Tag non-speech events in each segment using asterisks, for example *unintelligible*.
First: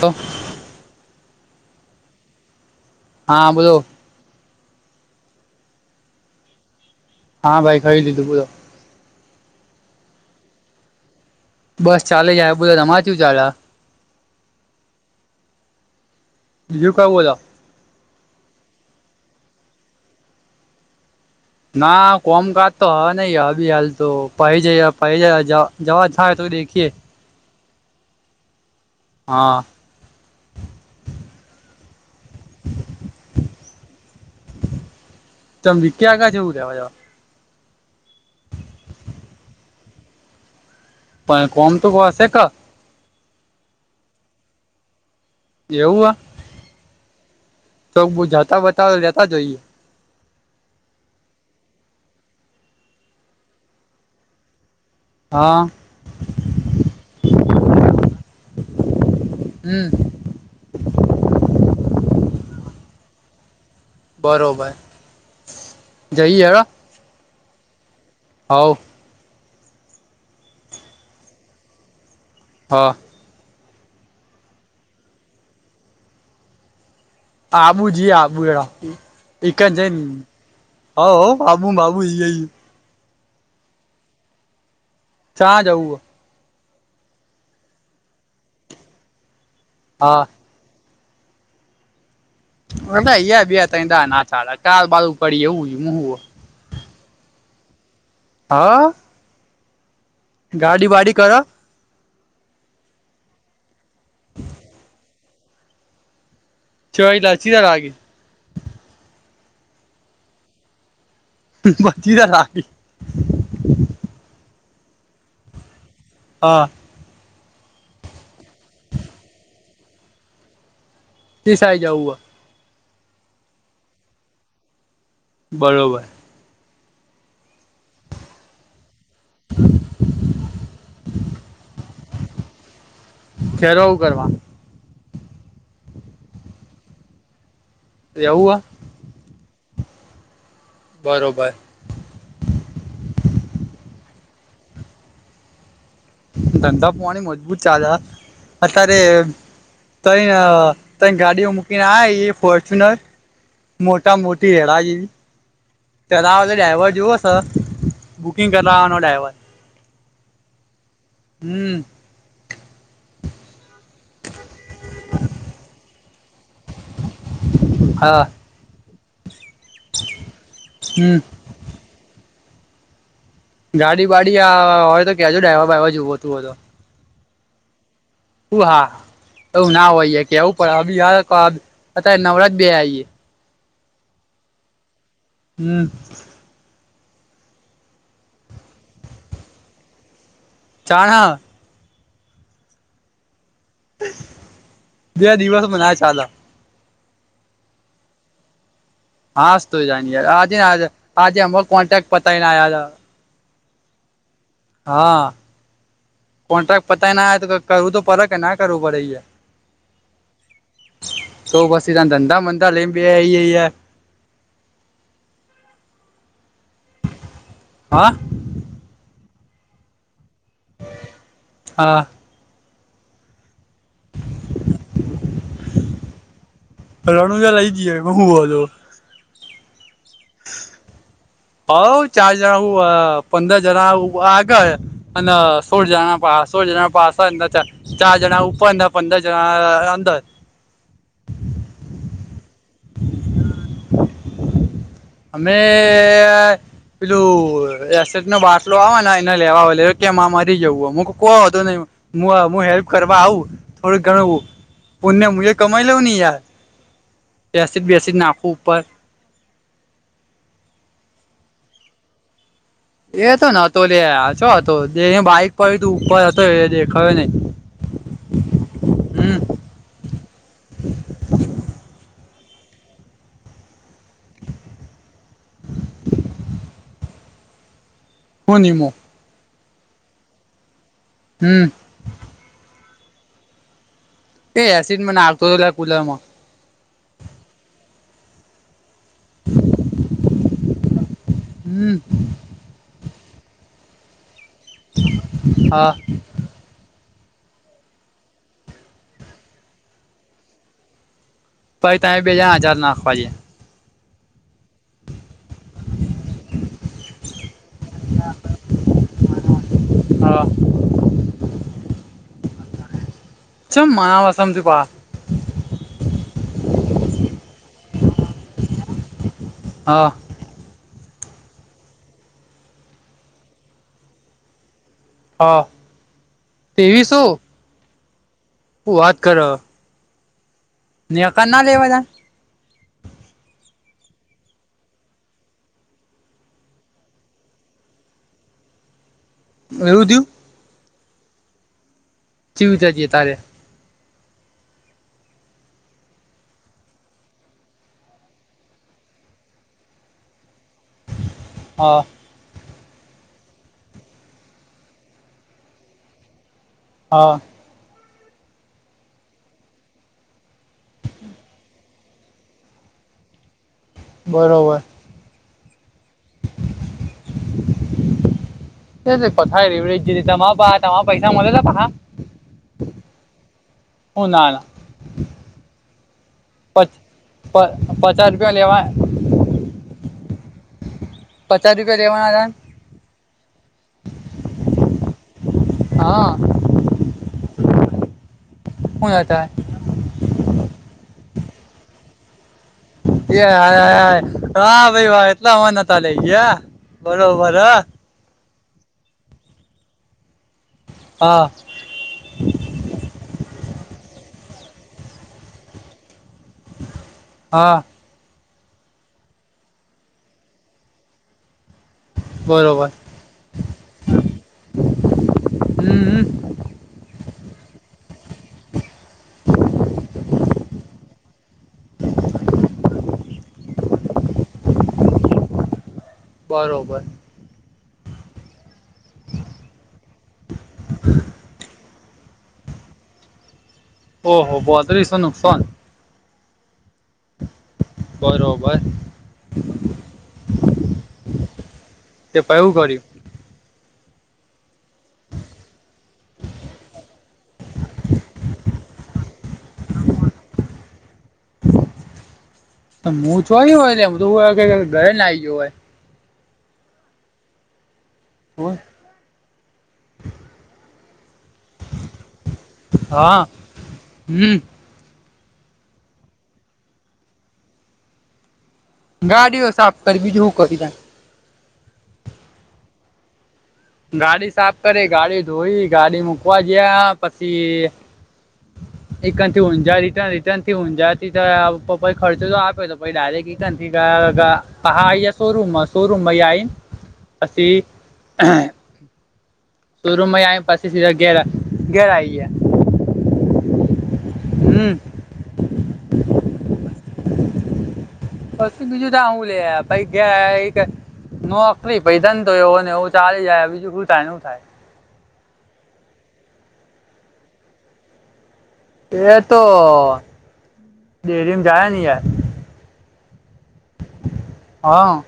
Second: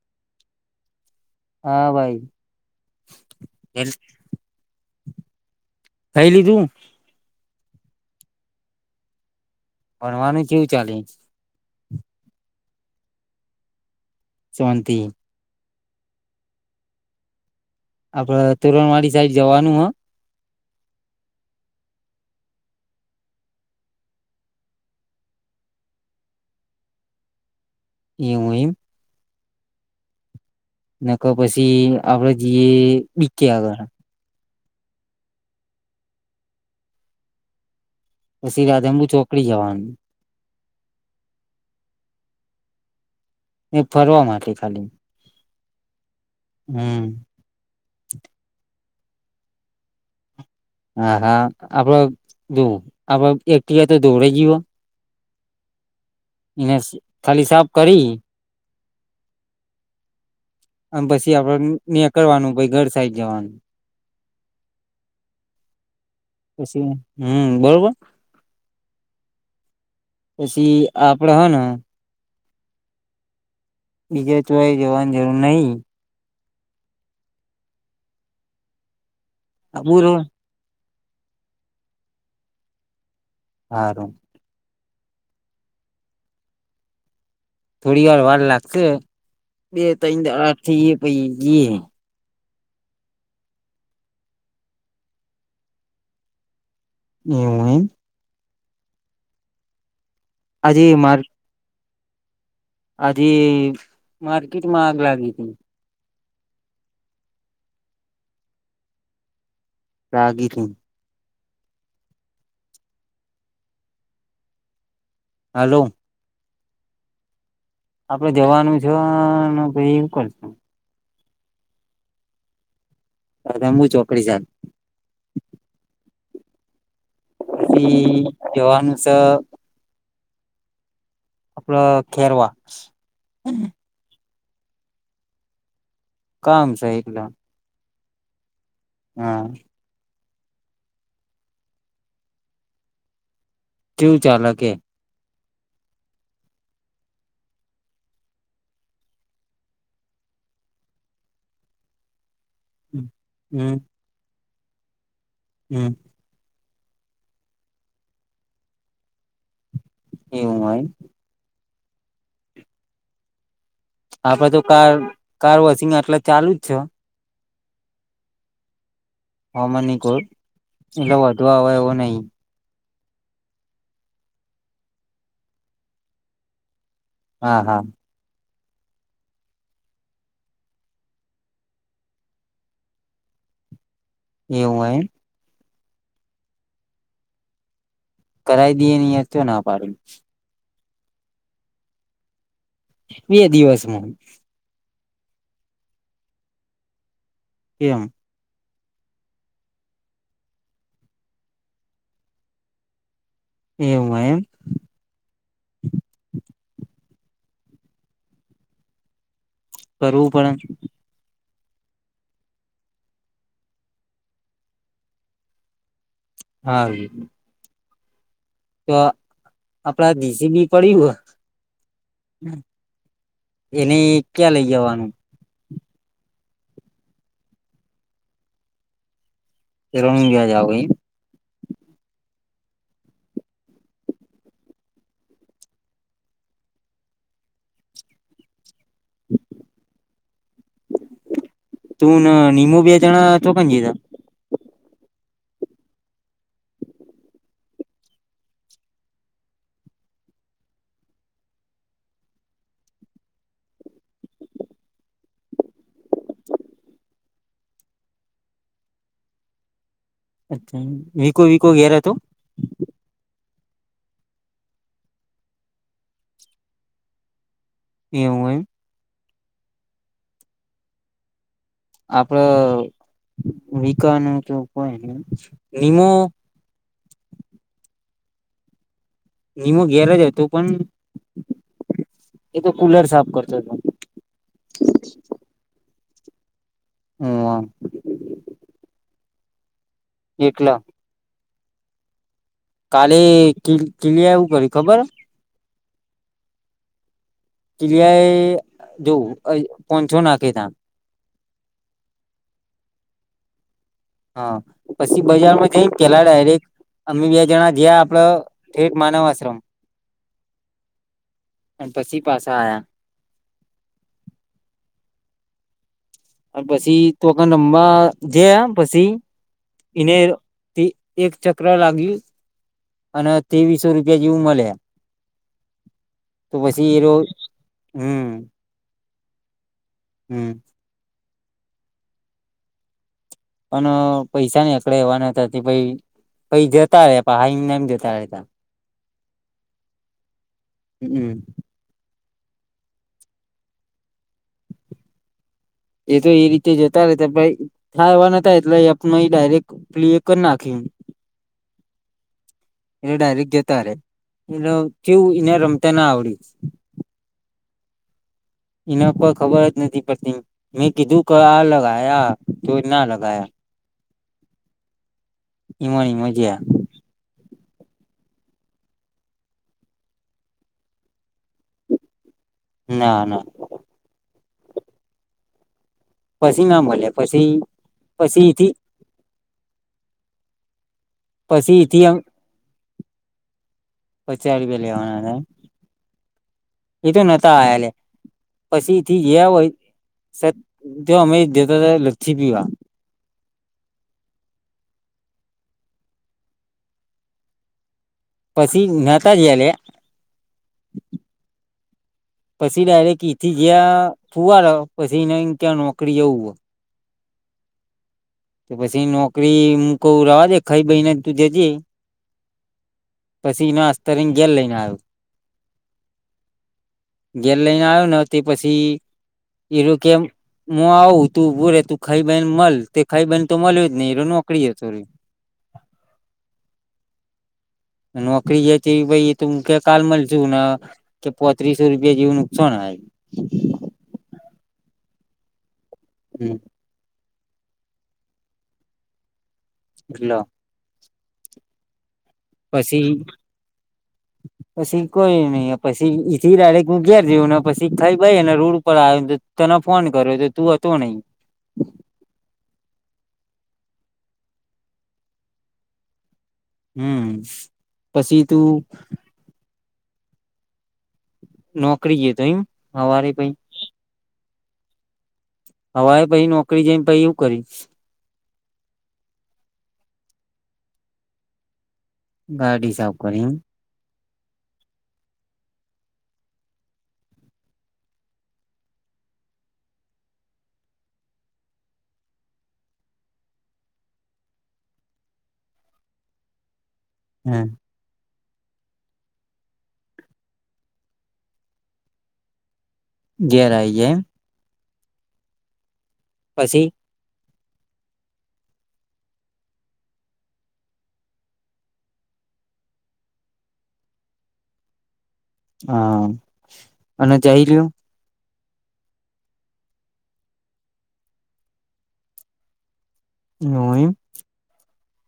તો *inaudible* હા ભાઈ. હા બોલો. *unintelligible* લીધું. હા ભાઈ ખઈ લીધું બલો ભણવાનું કેવું ચાલે? બસ ચાલે યાર *unintelligible* તમાર કેવુ ચાલે? શોન્તી બીજું કંઈ બોલા. આપડ તોુરણવાડી સાઈબ જવાનું હ. ના કોમકા તો હ નઈ અભી હાલ તો પઇ જઈએ પઇ જવા થાઈ તો દેખીએ. એઉ ઈમ. હા. નક પછી આપણા જીએ બી આગળ. ચંમ બી કે ક્યા ક્યા જવુ રેવા જ. પસી રાધનપુર ચોકડી જવાનુ. પણ કોમ તો હશે ક. નઈ ફરવા માટે ખાલી. એવુ હ. હમ. તો બ જતા બતાવે લેતા જોઈએ. હ હા આપડ જો આપડ એકટીવા તો ધોવાય જીયુ હ. હા એને ખાલી સાફ કરી. હમ. *inaudible* પઈ ઘર સાઈડ જવાનુ. બરોબર જઈએ હ. પછી હમ બરોબર. આવો. પસી આપડે હ ન. હા. બીએ ચોય જવાન જરૂર નહી. આબુ જીએ આબુ હેડો. એઈ ક જ બરોબર *unintelligible* હવ હો આબુ બાબુ જી આઇ એ. હારુ. ચા જાઉહ? થોડીવાર વાર લાગશે. બે હ હા તઈણ દાઢા થી અ પ *unintelligible* *unintelligible* અ બે ત ના થાડા ક બાળું પડી એવું હ *unintelligible* મ *unintelligible* ઈવું ઈમ હા. આજે ગાડી વાડી માર કર. આજે માર્કેટમાં આગ લાગી તી. છરી લલાચી ત રાગ. *unintelligible* પ્રાગીઘી બછી રાી *unintelligible* *unintelligible* હાલો. આ આપડે જવાનું છ ન પઈ શું કરશું? તસ આવી જાઉ મુ ચોકડી જાત બળોબર. સી જોવાનુ સ આપડ ખેરવા ખેરોઉ કરવા. કામ સ એટલે એવુ હ. હા. બરોબર. કેવુ ચાાલે કે? ધંધા પોણી મજબૂત ચાલહ, અતારે તઈ અ તઈ ગાડીઓ મૂકીને આય ઈ પ ટનર હમ મોટા મો તિ રાઈ હમ ચલાવજે ડ્રાઈવર જુવો સ, બુકિંગ કરવાવાનો ડ્રાઈવર. એવું હોય? હમ. આપડે તો કાર કાર વોશિંગ આટલા ચાલુ જ છે. હા. હમા ની કો એટલે હમ વોંધો આવે એવો નહી ગાડી વાડી અ હોય તો કેહજો ડ્રાઈવર બાઈવર જોઈતું હોય તો હા હા હું હા એવું ના હોય યાર કેહવુ પડે અબી હાલ અત્યારે નવરા જ બેહયા છીએ એવું હ ઈમ હમ કરાઈ દઈએ ને યાર ચો ના પાડી ચણા બે દિવસમાં બે દિવસ મનાય ચાલે એમ હાસ્તો જ *inaudible* ય આજે આજેમ કોન્ટેક પતાઈ આયા ના એવું એમ હા કોન્ટ્રાક્ટ પતાઈને આયા તો કરવુ તો પડે કે ના કરવું પડે ય કરવું પડે ન તો પછી ત ધંધા બંધા લઈ ને બેહ ઈયા હારૂ હા તો આપણા દીસ જી બી પડી હો હા એને ક્યાં લઈ જવાનું? રણુજા લઈ જીએ *unintelligible* રણુજા જાવ ઈમ હોવ ચાર જણા હુ અ પંદર જણા આ આગળ અને સોળ જણા પા સોળ જણા પાસળ ને ચાર જણા ઉપર ને પંદર જણા અ અંદર. તું ને નિમો બે જણા ચોકણ ગ્યા તા? અમે અ પેલું એસેડ નો બાટલો આવે ને એને લેવા આવે લો, એ કે મા મરી જવું હ મુ કોય વાંધો નહી હું, હેલ્પ કરવા આવું થોડુંક ઘણું પુણ્ય મું એ કમાઈ લઉં ને યાર એસિડ બેસિડ નાખું ઉપર અચ્છા વિકો વિકો ઘેર હતો? એ તો નતો લયા ચો હતો, આછો હતો દે બાઈક પડ્યું હતુ ઉપર હતો એ દેખાયો નહી. એવુ ઈમ? હમ્મ. આપડ વિકાનું તો કોય નહિ, નિમો કોન નિમો? નિમો ઘેર જ હતો પણ હમ્મ. એ તો કુલર સાફ કરતો હતો. એ એસિડ મને આલતો હતો લ્યા કુલર મા. હુઅ. એકલા હમ્મ. કાલે *inaudible* આવું કર્યું ખબર? હમ *inaudible* કિલિયાઈ જોવું અ પહચો નાખે ત્યાં. પાઈ ત બેજ હજાર નાખવાજ છે. હ, પછી બજારમાં જઈને પેલા ડાયરેક અમે બે જણા જયા આપડ ઠેટ માનવ આશ્રમ, હા અને પછી પાસા આયા. ચમ માવા સમજપા. અને પછી તોકા રમવા જયા પછી હા ઇને તી એક ચક્ર લાગ્યું, અને તેવીસો રૂપિયા જેવું મલે. હા, તેવીસો? હમ્મ. હું વાત કરો! હમ્મ. *unintelligible* ના લેવા તા? પણ પૈસા ન એકળે એવા નતા તે પઈ પઈ જતા રહ્યા પને એમ જતા રહેતા. એવું થયું? હમ્મ. ચીવ ચાજીએ તારે એ તો એ રીતે જતા રહેતા પઈ થા એવા નતા એટલે આપ ડાયરેક્ટ પ્લે કરી નાખ હા. એટલે ડાયરેક્ટ જતા રે, એટલે કેવું એને રમતા ના આવડ્યું. હા. એના પર ખબર જ નથી પડતી, મેં કીધું ક આ લગાય આ, તો ના લગાયા. બરોબર. એમા ને એમાં જયા. એ કથ રવડ તમારે પા તમા પૈસા મળે તો પાહા? ના ના હું ના ના. *inaudible* પછી પ ના મળ્યા પ પછી પચાસ રૂપિયા પછીથી લેવા પચાસ રૂપિયા દેવાના હતા. પચાર રૂપીયા લેવાના હતા હા હતા એમ એતો નથી. ત્યાં હેલા. હું પછીથી હતા ગયા હોય, જો અમે દ ત્યારે લસ્સી પીવા. હા ભાઈ વા એટલા હમાં નતા લઈ ગયા બરોબર હ. પછી ના્હતા જલે. હા. ફુવાર પછીને ક્યાં નોકરી જવું હોય. હ *inaudible* હા. તો પછી નોકરી મ કું રવાજે ખાઈ બહીને તું જજે. બરોબર. પછી એના અસ્તરેને ગેલ લઈને આવ્યો. હમ. ઘેર લઈને આવ્યો ને તે પછી એરો કે હું આવું તું બોરે તું ખાઈ બેન મળ તે ખાઈ બેન તો મળ્યું જ નહી એ નોકરી હોરી. બરોબર. નોકરી જે ભાઈ તું કે કાલ મળશે કે પોત્રીસ. રૂપિયા જેવું નુકસાન હ. હ હબ આજશો નુકસન *unintelligible* હમ. બરોબર. કેટલા. *inaudible* તે તયે હૂ કર્યું. *inaudible* પછી કોઈ નહી પછી ઈથી ડાયરેક હું ઘેર જયો ને પસી ખાઈ ભાઈ ને રોડ ઉપર આયોને તો તને ફોન કર્યો તો તું હતો નહી જોય હોય ને એમું ઘરે ના આવી ગય હોય. હમ. પછી તું. નોકરી ગ તો એમ સવારે હા ભાઈ. હમ હવાએ પહી નોકરી જેઈન પહી હું કરી ગાડીઓ સાફ કરી બીજું હું કરી જા ગાડી સાફ કરી એમ ગાડી સાફ કરી, ગાડી ધોઈ, ગાડી મુકવા જયા પસી એકા થી ઊંજા રિટન રિટર્ન થી ઊંજાથી *unintelligible* ખર્ચો તો આપ્યો તો પહી ડાયરેક્ટ *unintelligible* આ શોરૂમમાં શોરૂમ માં ઈ આઈન એમ હ અસી શો રુમમાં ઈ આયા પસી સીધા ઘેર આ ઘેર આઈ ગયા. ઘેર આઈ ગયા એમ હમ્મ. પસી પછી બીજું તા હું લે ભઇ ગયા એક નોકરી પઇ ધંધો અને એવું ચાલ્યા બીજું હું થાય ન હું થાય. હા અને જય જ્યુ એ તો ડેરીમાં જાય ને યાર. નોઇ હ.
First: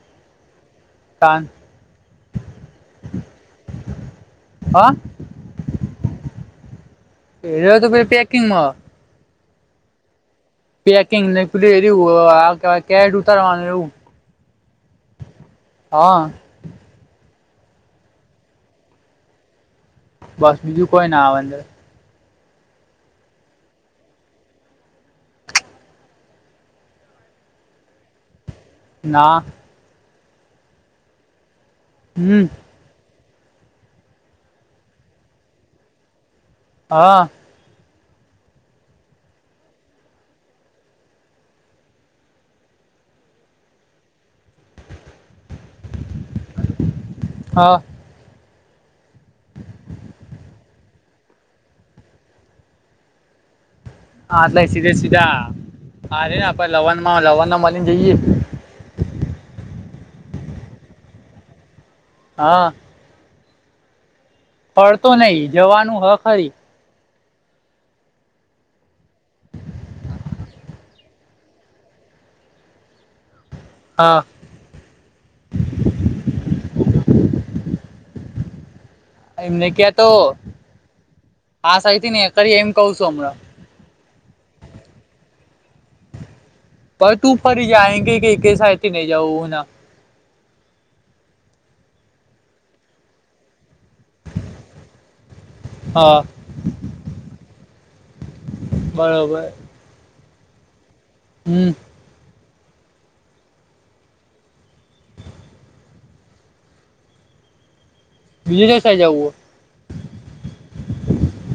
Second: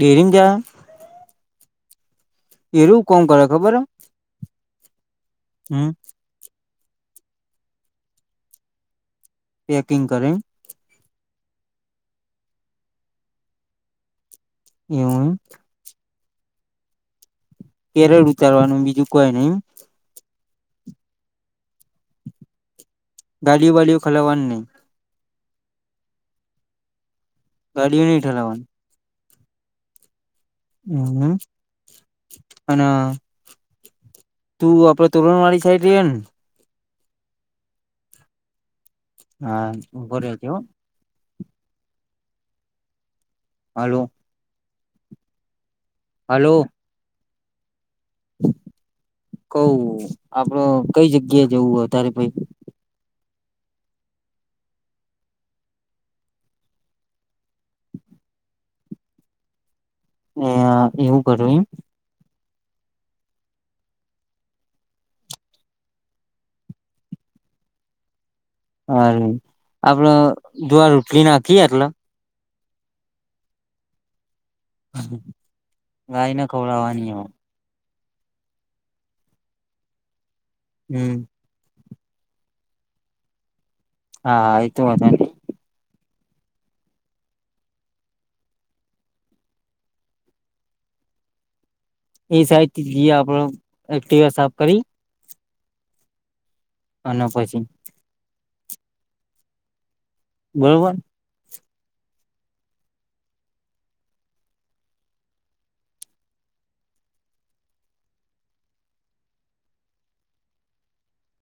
ડેરી મા જાય. પાં એરું કોણ કરે ખબર હ. હા. હમ્મ એલો તો ભઇ પેકિંગમાં પેકિંગ કરે પેકિંગ ને પ્રેરુ અ આ કેરટ ઉતારવાનું એવું હમ્મ હા કેરેટ ઉતારવાનું બીજું કોઈ નહી બસ બીજું કોઈ ના આવે અનદર ગાડીઓ બાડી ઓ ખલાવાનું નહીં. ગાડીઓ ની ઠલાવાનુ ની ના હમ્મ હમ હનઅ તું આપડે તોરણવાળી સાઈડ રહીએ ને હા. હા ઉભો રેજે હો હલો હાલો હા. કવ આપડો કઈ જગ્યા જવું તારે ભય હા એટલે સીધે સીધા, હરે ને આપે લવણમાં લવણમાં મળીને જઈએ. નેઆ એવું કરું એમ. હા. ફડતો નહી જવાનું હ ખરી અરે આપડો જુવાર રોટલી નાખીએ એટલે હા. ગાયને ખવડાવવાની હો એમને ક્યા તો હમ્મ આ સાઈડ થી કરી એમ કહ છું હમણાં. હા એ તો વાત *unintelligible* પર તું ફરી જાયગે કે કે એ સાયડ થી નહી જાઉ ના એ સાઈડ થી જએ આપડો. એક્ટીવા સાફ કરી? હા. અને પછી બરાબર. બરોબર. હમ્મ બીજે દસાઈ જવું